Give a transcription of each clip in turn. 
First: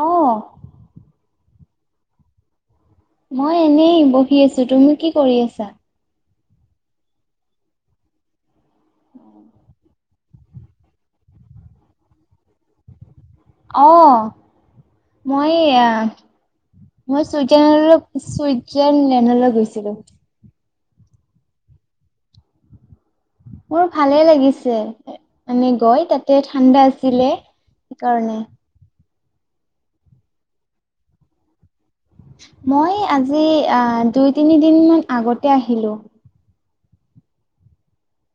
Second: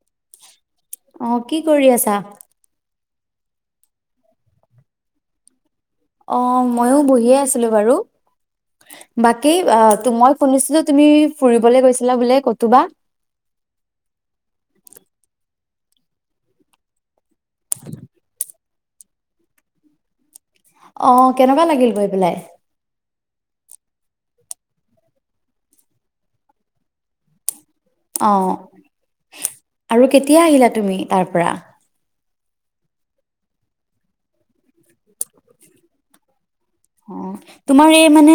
অ'। অ' কি কৰি আছা? মই এনে বহি আছো। তুমি কি কৰি আছা? অ' ময়ো বহিয়ে আছিলোঁ বাৰু। বাকী অহ মই শুনিছিলো তুমি ফুৰিবলৈ গৈছিলা বোলে কতোবা। অ' মই এয়া মই ছুইজাৰলেণ-চুইজাৰলেণ্ডলৈ গৈছিলো। অ' কেনেকুৱা লাগিল গৈ পেলাই? মোৰ ভালে লাগিছে। মানে গৈ তাতে ঠাণ্ডা আছিলে। অ'। সেইকাৰণে আৰু কেতিয়া আহিলা তুমি তাৰ পৰা? মই আজি দুই তিনি দিন মান আগতে আহিলো। অ' তোমাৰ এই মানে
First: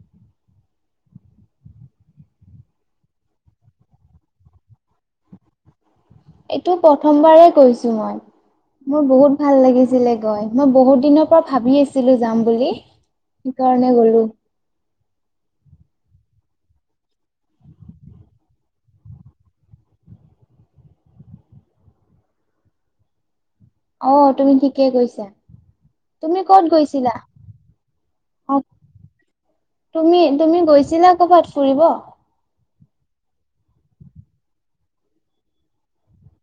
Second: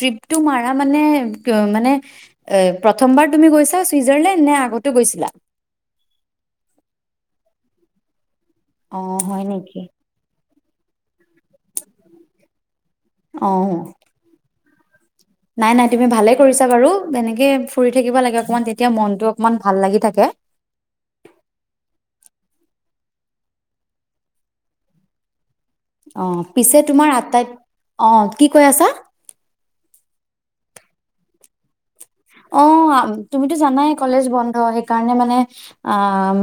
তৃপ্ত মাৰা মানে-মানে এ প্ৰথমবাৰ তুমি গৈছা চুইজাৰলেণ্ড নে আগতো গৈছিলা? এইটো প্ৰথমবাৰ কৈছো মই। অ মোৰ হয় বহুত ভাল নেকি লাগিছিলে গৈ। মই বহুত দিনৰ পৰা ভাবি আছিলো যাম বুলি, অ সেই কাৰণে গলো। নাই নাই তুমি ভালে কৰিছা বাৰু এনেকে ফুৰি থাকিব লাগে অকমান তেতিয়া মনতটো অকমান ভাল লাগি থাকে। অ তুমি ঠিকেই কৈছা অ তুমি ক'ত পিছে তোমাৰ গৈছিলা? আটাইত অ কি কৈ আছা তুমি তুমি গৈছিলা ক'ৰবাত ফুৰিব অ তুমিতো জানাই কলেজ বন্ধ সেইকাৰণে মানে অ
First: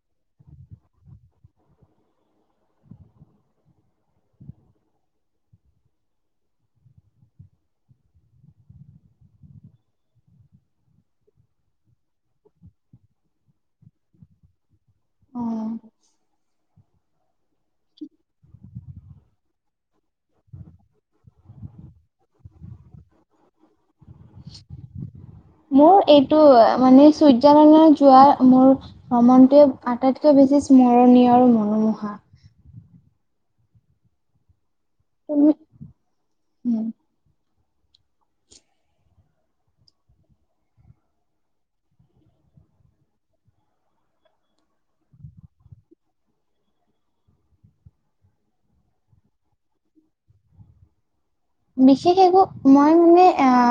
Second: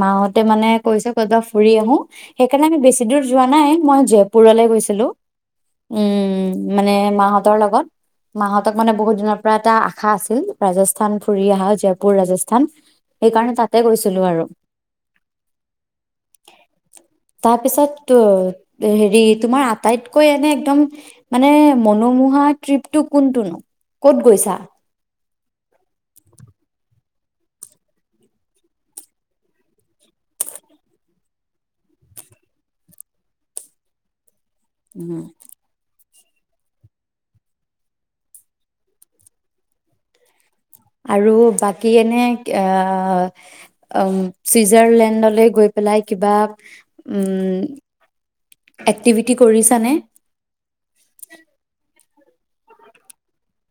মা হতে মানে কৈছে কত বা ফুৰি আহো সেইকাৰণে আমি বেছি দূৰ যোৱা নাই মই জয়পুৰলে গৈছিলো উম মানে মাহঁতৰ লগত মাহঁতক মানে বহুত দিনৰ পৰা এটা আশা আছিল ৰাজস্থান ফুৰি আহা জয়পুৰ ৰাজস্থান সেইকাৰণে তাতে গৈছিলো আৰু অ তাৰপিছত ত হেৰি তোমাৰ আটাইতকৈ এনে একদম মানে মনোমোহা ট্ৰিপটো কোনটোন ক'ত গৈছা মোৰ এইটো মানে চুইজাৰলেণ্ডৰ যোৱা মোৰ ভ্ৰমণটোৱে আটাইতকৈ বেছি স্মৰণীয় আৰু মনোমোহা উম তুমি উম, আৰু বাকী এনে আহ উ চুইজাৰলেণ্ডলৈ গৈ পেলাই কিবা উম এক্টিভিটি কৰিছানে? বিশেষ একো মই মানে আহ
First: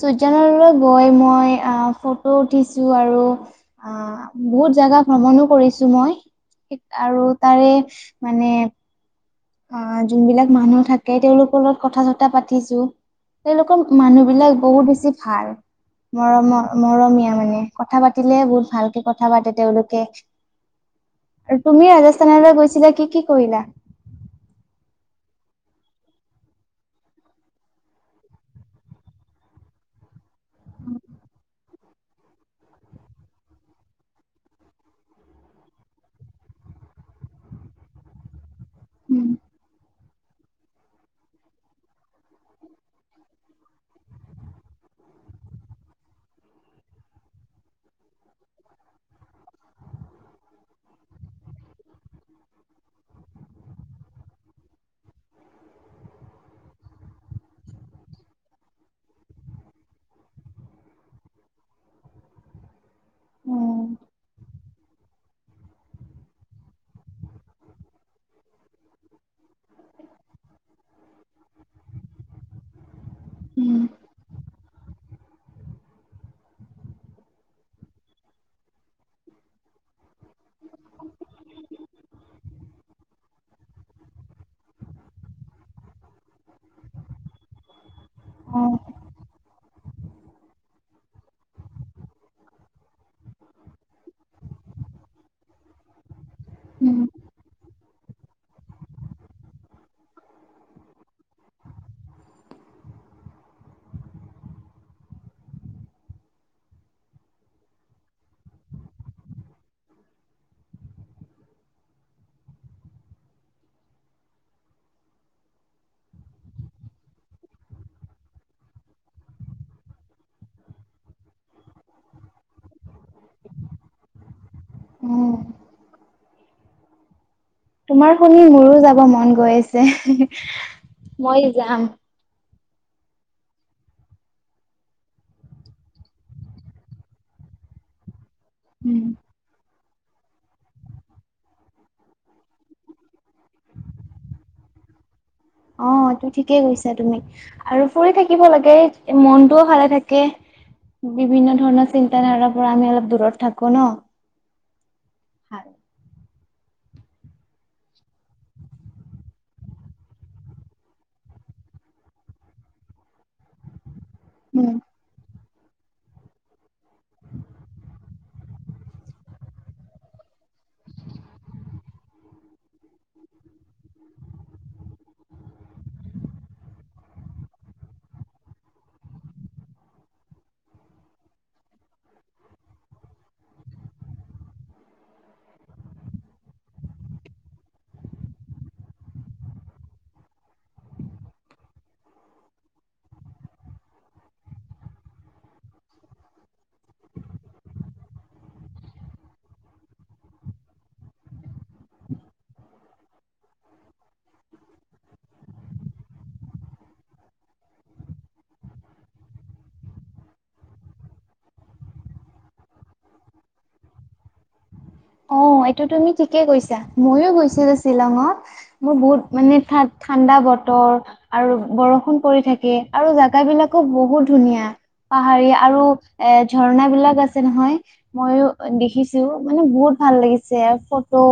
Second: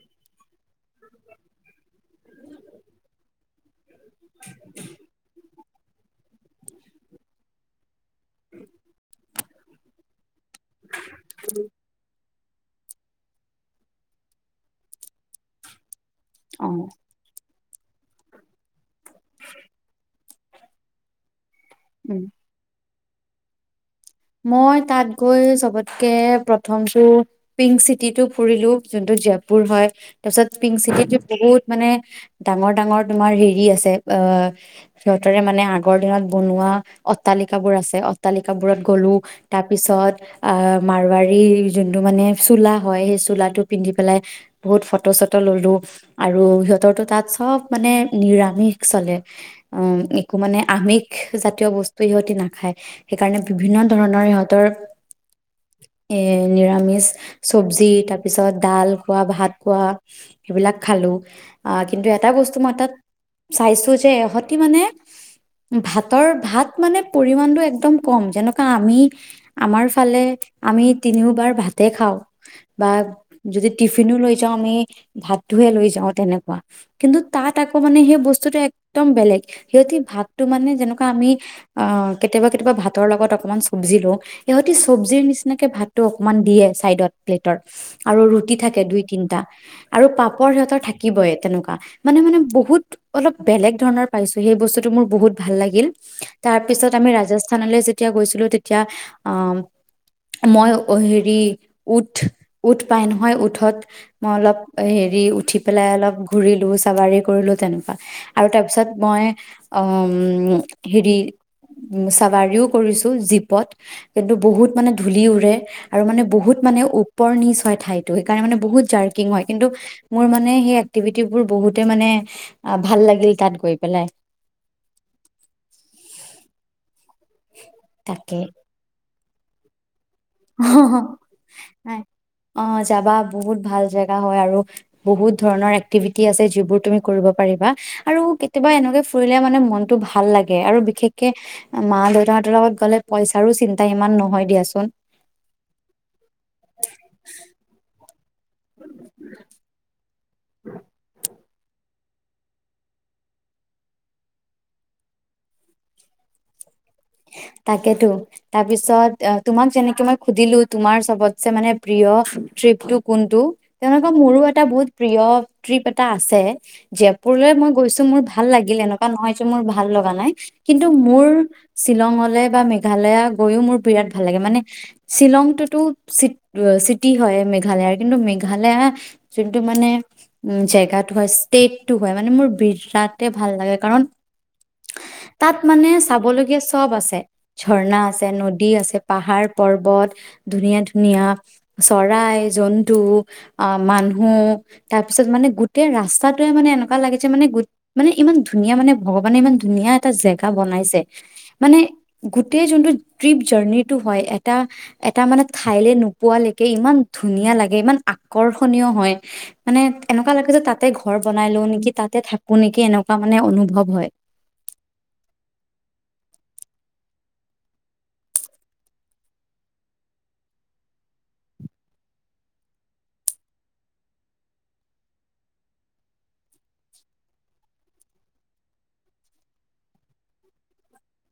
চুইজাৰলেণ্ড গৈ মই আহ ফটো উঠিছো আৰু অ বহুত জাগা ভ্ৰমণো কৰিছো মই আৰু তাৰে মানে অ জুন বিলাক মানুহ থাকে তেওঁলোকৰ লগত কথা পাতিছো তেওঁলোকৰ মানুহ বিলাক বহুত বেছি ভাল মৰম অঁ মৰমীয়া মানে কথা পাতিলে বহুত ভালকে কথা পাতে তেওঁলোকে আৰু তুমি ৰাজস্থানলৈ গৈছিলা কি কি কৰিলা মই তাত গৈ চবতকে প্ৰথমটো পিংক চিটি টো ফুৰিলো, যোনটোটো জয়পুৰ হয় তাৰপিছত পিংক চিটিতটো বহুত মানে ডাঙৰ ডাঙৰ তোমাৰ হেৰি আছে অঁ- সিহঁতৰে মানে আগৰ দিনত বনোৱা অট্টালিকাবোৰ আছে। অট্টালিকাবোৰত গলো উম তাৰপিছত আহ' মাৰুৱাৰী যোনটো মানে চোলা হয় সেই চোলাটো পিন্ধি পেলাই বহুত ফটো চটো ললোঁ। আৰু সিহঁতৰতো তাত চ'ব মানে নিৰামিষ চলে। অ' একো মানে আমিষ জাতীয় বস্তু সিহঁতে নাখায় সেইকাৰণে বিভিন্ন ধৰণৰ সিহঁতৰ এ নিৰামিষ চব্জি তাৰপিছত ডাল খোৱা, ভাত খোৱা সেইবিলাক খালো। আহ' কিন্তু এটা বস্তু মই তাত চাইছো যে ইহঁতে মানে ভাতৰ ভাত মানে পৰিমাণটো একদম কম যেনেকুৱা আমি আমাৰ ফালে আমি তিনিওবাৰ ভাতে খাওঁ- বা যদি উম টিফিনো লৈ যাও আমি ভাতটোহে লৈ যাওঁ তেনেকুৱা। কিন্তু তাত আকৌ মানে সেই বস্তুটো একদম বেলেগ সিহঁতি ভাতটো মানে যেনেকুৱা আমি অহ' কেতিয়াবা কেতিয়াবা ভাত ভাতৰ লগত অকণমান চব্জি লওঁ, সিহঁতি চব্জিৰ নিচিনাকে ভাতটো অকণমান দিয়ে চাইদত প্লেটৰ আৰু ৰুটি অ থাকে দুই তিনটা। আৰু পাপৰ সিহঁতৰ থাকিবই তেনেকুৱা মানে মানে বহুত অলপ বেলেগ ধৰণৰ পাইছো সেই বস্তুটো মোৰ বহুত ভাল লাগিল। তাৰ পিছত উম আমি ৰাজস্থান লৈ যেতিয়া গৈছিলো তেতিয়া অঁ- মই সেৰি উঠ উঠ পাই নহয় উঠত মই অলপ হেৰি উঠি পেলাই অলপ ঘূৰিলো চাবাৰি কৰিলো তেনেকুৱা। আৰু তাৰপিছত মই উমঁ' হেৰি চাৱাৰিও কৰিছোঁ জীপত কিন্তু বহুত মানে ধূলি উৰে। আৰু মানে বহুত মানে ওপৰ নিচ হয় ঠাইটো সেইকাৰণে মানে বহুত জাৰ্কিং হয়। কিন্তু মোৰ মানে সেই এক্টিভিটি বোৰ বহুতে মানে ভাল লাগিল তাত গৈ পেলাই। উমঁ। তোমাৰ তাকে শুনি মোৰো যাব মন গৈ আছে। অঁ' মই যাম নাই, অঁ' যাবা বহুত ভাল জেগা হয় আৰু বহুত ধৰণৰ এক্টিভিটি আছে যিবোৰ তুমি কৰিব পাৰিবা আৰু কেতিয়াবা উম এনেকুৱা মানে মনটো ভাল লাগে আৰু বিশেষকে মা-দেউতাহতৰ লগত গ'লে পইচাৰো চিন্তা ইমান নহয় দিয়াচোন। অঁ' টো ঠিকেই কৈছা তুমি আৰু ফুৰি থাকিব লাগে মনটোও ভালে থা- কে, বিভিন্ন ধৰণৰ চিন্ত ধাৰাৰ পৰা আমি অলপ দূৰত থাকো ন'। হয়। তাকেতো। তাৰপিছত তোমাক যেনেকে মই সুধিলো তোমাৰ চবতচে মানে প্ৰিয় ট্ৰিপটো কোনটো। তেনেকুৱা মোৰো এটা উম, বহুত প্ৰিয় ট্ৰিপ এটা আছে। জয়পুৰলৈ মই গৈছো মোৰ ভাল লাগিলে, এনেকুৱা নহয় যে মোৰ ভাল লগা নাই কিন্তু মোৰ শ্বিলঙলে বা মেঘালয়া গৈয়ও মোৰ বিৰাট ভাল লাগে মানে শ্বিলংটোতো চিটি হয় মেঘালয়ৰ কিন্তু মেঘালয়া যোনটো মানে উমঁ' জেগাটো হয় ষ্টেটটো হয় মানে মোৰ বিৰাটে ভাল লাগে কাৰণ তাত মানে চাবলগীয়া চ'ব আছে। ঝৰ্ণা আছে, নদী আছে, পাহাৰ পৰ্বত ধুনীয়া ধুনীয়া চৰাই, জন্তু আহ মানুহ তাৰপিছত মানে গোটেই ৰাস্তাটোৱে মানে এনেকুৱা লাগিছে মানে মানে ইমান ধুনীয়া মানে ভগৱানে ইমান ধুনীয়া এটা জেগা বনাইছে। মানে গোটেই যোনটো ট্ৰিপ জাৰ্ণিটো হয় এটা। এটা মানে ঠাইলে নোপোৱালৈকে ইমান ধুনীয়া লাগে, ইমান আকৰ্ষণীয় হয়। মানে এনেকুৱা লাগে যে তাতে ঘৰ বনাই লো নেকি, তাতে থাকো নেকি, এনেকুৱা মানে অনুভৱ হয়। অ এইটো তুমি ঠিকে কৈছা। ময়ো গৈছিলো শ্বিলঙত। মোৰ বহুত মানে ঠাণ্ডা বতৰ আৰু বৰষুণ পৰি থাকে আৰু জেগা বিলাকো বহুত ধুনীয়া। পাহাৰী আৰু এ ঝৰ্ণা বিলাক আছে নহয়। ময়ো দেখিছো মানে বহুত ভাল লাগিছে ফটো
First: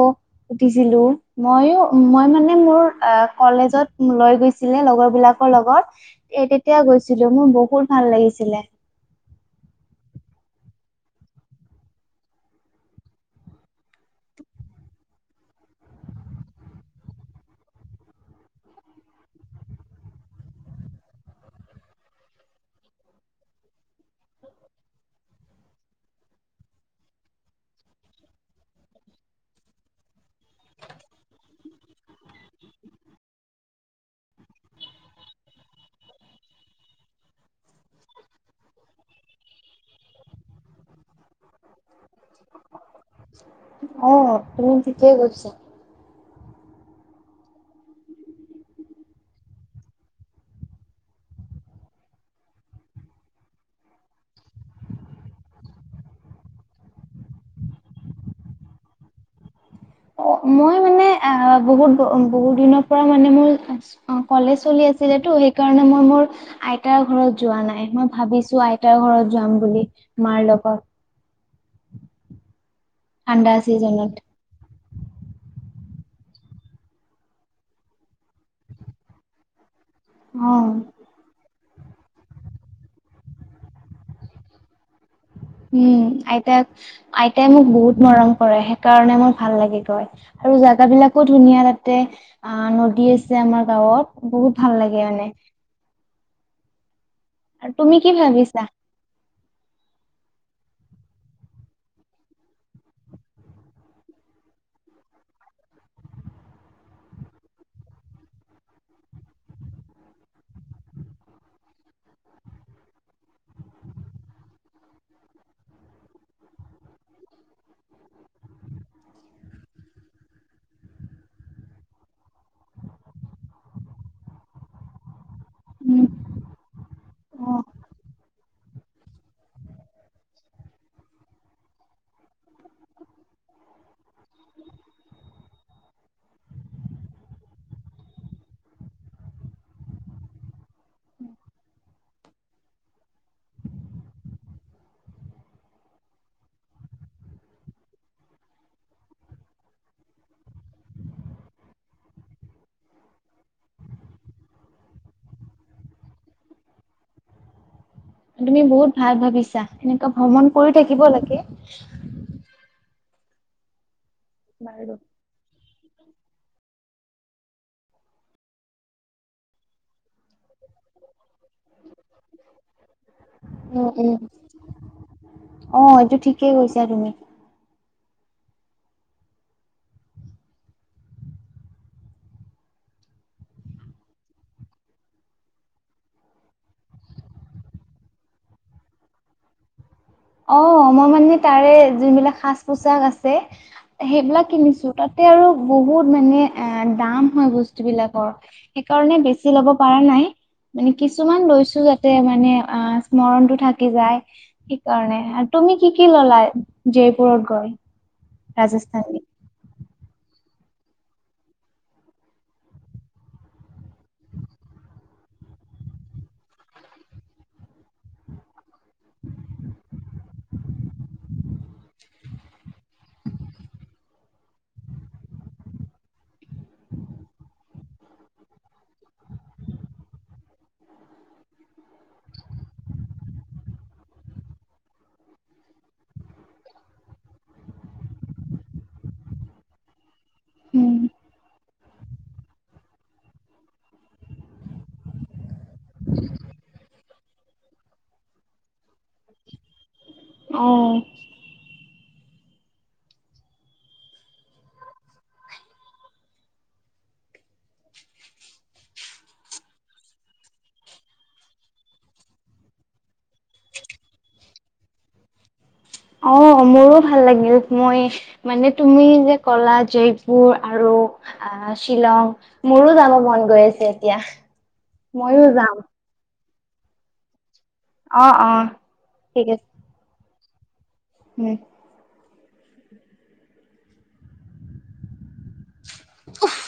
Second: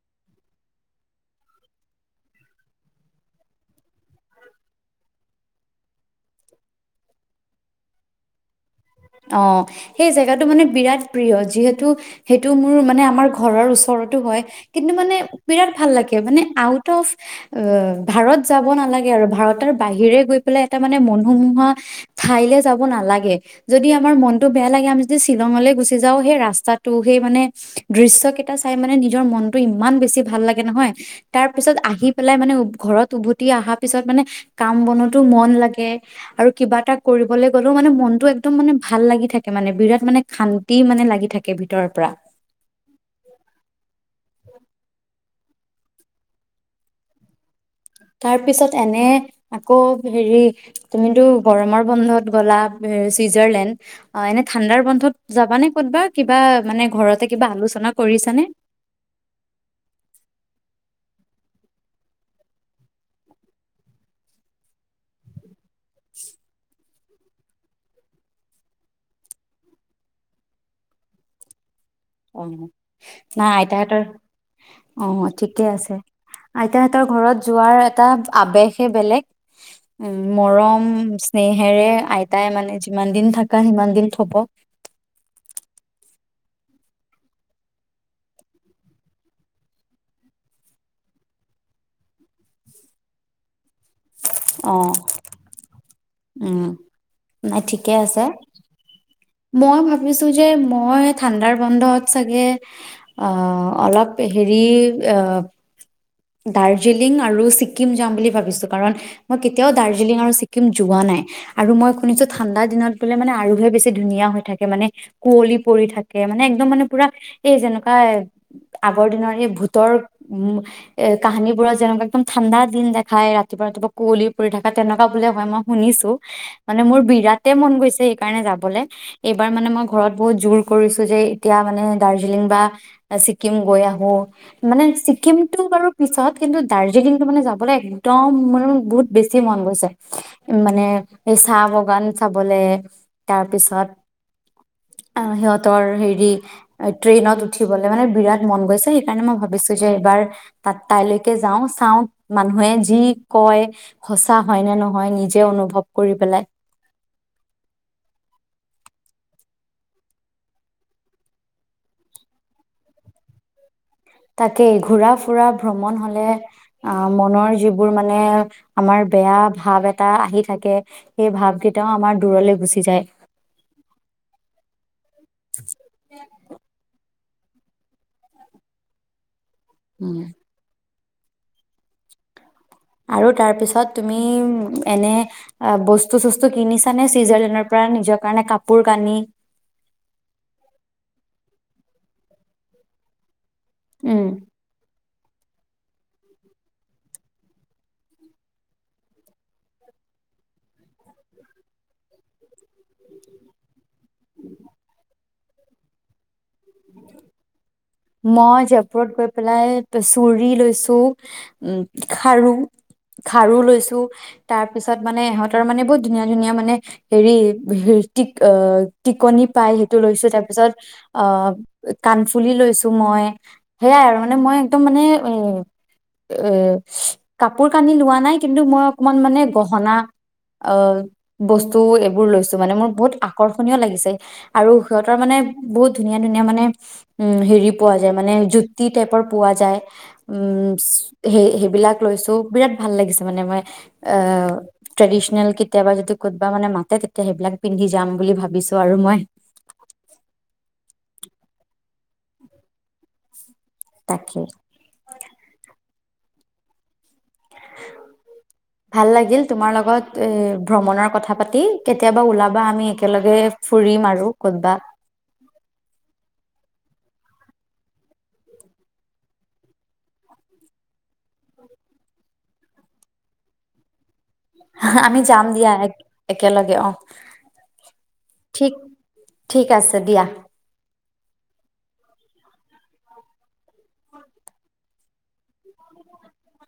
উঠিছিলো। মইও মই মানে মোৰ কলেজত লৈ গৈছিল। ছিলে লগৰ বিলাকৰ লগত। এ তেতিয়া গৈছিলো মোৰ বহুত ভাল লাগিছিলে। অ সেই জেগাতটো মানে বিৰাট প্ৰিয় যিহেতু, সেইটো মোৰ মানে আমাৰ ঘৰৰ ওচৰতো হয়। কিন্তু মানে বিৰাট ভাল লাগে মানে আউট অফ অ ভাৰত যাব নালাগে আৰু ভাৰতৰ বাহিৰে গৈ পেলাই এটা মানে মনোমোহা ঠাইলে যাব নালাগে। যদি আমাৰ মনতটো বেয়া লাগে আমি যদি শ্বিলঙলৈ গুচি যাওঁ। সেই ৰাস্তাটো সেই মানে দৃশ্য কেইটা চাই মানে নিজৰ মনতটো ইমান বেছি ভাল লাগে নহয়। তাৰ পিছত আহি পেলাই মানে ঘৰত উভতি অহা পিছত মানে কাম বনতো মন লাগে আৰু কিবা এটা কৰিবলৈ গ'লেও মানে মনতটো একদম মানে ভাল লাগি থাকে মানে বিৰাট মানে শান্তি মানে লাগি থাকে ভিতৰৰ পৰা। অ তুমি ঠিকেই কৈছা। তাৰ পিছত এনে আকৌ হেৰি তুমিতো গৰমৰ বন্ধত গ'লা চুইজাৰলেণ্ড অ এনে ঠাণ্ডাৰ বন্ধত যাবানে ক'তবা কিবা মানে ঘৰতে কিবা আলোচনা কৰিছানে? মই মানে অ বহুত বহুত দিনৰ পৰা মানে মোৰ অ কলেজ চলি আছিলেটো, সেইকাৰণে মই মোৰ আই আইতাৰ এতিয়াও ঘৰত যোৱা নাই। মই ভাবিছো আইতাৰ ঘৰত যাম বুলি মাৰ লগত। অ নাই ঠাণ্ডা আইতাহঁতৰ চিজনত অ ঠিকে আছে। আইতাহতৰ ঘৰত যোৱাৰ এটা আৱেগে বেলেগ উ অ', মৰম স্নেহেৰে আইতাই মানে যিমান দিন থাকা সিমান দিন থব। উম আইতাক আইতাই মোক বহুত মৰম কৰে সেইকাৰণে মোৰ ভাল লাগি গৈ। আৰু জেগা বিলাকো ধুনীয়া তাতে অ নদী আছে আমাৰ গাঁৱত। বহুত অ ভাল লাগে মানে। উম। নাই আৰু ঠিকে তুমি কি আছে। ভাবিছা? মই ভাবিছো যে, মই ঠাণ্ডাৰ বন্ধত চাগে অ অলপ হেৰি অ দাৰ্জিলিং আৰু ছিকিম যাম বুলি ভাবিছোঁ। কাৰণ মই কেতিয়াও দাৰ্জিলিং আৰু ছিক্কিম যোৱা নাই। আৰু মই শুনিছো ঠাণ্ডা দিনত গ'লে মানে আৰুহে বেছি ধুনীয়া হৈ থাকে, মানে কুঁৱলী পৰি থাকে মানে একদম মানে পুৰা এই যেনেকুৱা এ আগৰ দিনৰ সেই ভূতৰ উম এ কাহিনীবোৰত যেনেকুৱা একদম ঠাণ্ডা দিন দেখাই ৰাতিপুৱা ৰাতিপুৱা কুঁৱলী ফুৰি থকা তেনেকুৱা বোলে হয় মই উম, শুনিছোঁ মানে মোৰ বিৰাট অ', মন গৈছে সেইকাৰণে যাবলে। এইবাৰ মানে মই ঘৰত বহুত জোৰ কৰিছো যে এতিয়া মানে দাৰ্জিলিং বা। আ চিক্কিম গৈ আহোঁ। মানে ছিক্কিমটো বাৰু পিছত কিন্তু দাৰ্জিলিংটো মানে যাবলৈ একদম মনত বহুত। বেছি মন গৈছে মানে এই চাহ বাগান চাবলে তাৰ পিছত। আহ সিহঁতৰ হেৰি। ট্ৰেইনত উঠিবলৈ মানে বিৰাট মন গৈছে সেইকাৰণে মই ভাবিছোঁ যে এইবাৰ। তাত তাইলৈকে যাওঁ চাওঁ মানুহে যি কয়। সঁচা হয় নে নহয় নিজে অনুভৱ কৰি পেলাই। তুমি বহুত ভাল ভাবিছা এনেকুৱা ভ্ৰমণ কৰি থাকিব লাগে। তাকেই বাৰু। ঘূৰা- ফুৰা ভ্ৰমণ হ'লে। আ মনৰ যিবোৰ মানে আমাৰ বেয়া ভাৱ এটা আহি থাকে। সেই ভাব কেইটাও আমাৰ দূৰলৈ গুচি যায়। উম উম অ এইটো ঠিকেই কৈছা তুমি। [inaudible] আৰু তাৰপিছত তুমি এনে। আ বস্তু-চস্তু কিনিছা নে চুইজাৰলেণ্ডৰ পৰা নিজৰ কাৰণে কাপোৰ-কানি। অ মই মানে তাৰে যোন বিলাক সাজ- পোছাক আছে উম সেইবিলাক কিনিছো তাত। তাতে আৰু বহুত মানে আ দাম হয় বস্তুবিলাকৰ। সেইকাৰণে বেছি ল'ব পাৰা নাই। মানে কিছুমান বস্তু যাতে মানে আহ স্মৰণতটো থাকি যায়। কাৰণে তুমি কি কি ললা জয়পুৰত গৈ। মই জয়পুৰত ৰাজস্থানী গৈ পেলাই চুৰি লৈছো, উ খাৰু। খাৰু লৈছোঁ। তাৰ পিছত মানে ইহঁতৰ মানে বহুত ধুনীয়া ধুনীয়া মানে হেৰি হৃত্বিক অ। টিকনি পাই সেইটো লৈছোঁ তাৰ পিছত অ কাণফুলি লৈছোঁ। মই সেইয়াই আৰু মানে মই একদম মানে অ। এ কাপোৰ কানি লোৱা নাই কিন্তু মই অকমান মানে গহনা। অ বস্তু এইবোৰ লৈছোঁ মানে মোৰ বহুত আকৰ্ষণীয় লাগিছে। আৰু সিহঁতৰ মানে বহুত ধুনীয়া ধুনীয়া মানে উম হেৰি। পোৱা যায় মানে জুতি টাইপৰ পোৱা যায় উম স সেইবিলাক লৈছোঁ বিৰাট। ভাল লাগিছে মানে মই অ ট্ৰেডিচনেল কেতিয়াবা যদি ক'বা মানে মাতে। এতিয়া সেইবিলাক পিন্ধি যাম বুলি ভাবিছোঁ আৰু মই। অ। তাকে। অ। ভাল লাগিল তোমাৰ লগত এ ভ্ৰমণৰ কথা পাতি কেতিয়াবা ওলাবা আমি একেলগে। ফুৰিম আৰু কৰ'বা। অ মোৰো ভাল লাগিল মইয়ে। মানে তুমি যে কলা জয়পুৰ আৰু। আহ শ্বিলং মোৰো যাব মন গৈ আছে এতিয়া। আমি যাম দিয়া এক একেলগে অ। অ', অ', ঠিক ঠিক আছে দিয়া। উম। উমহ।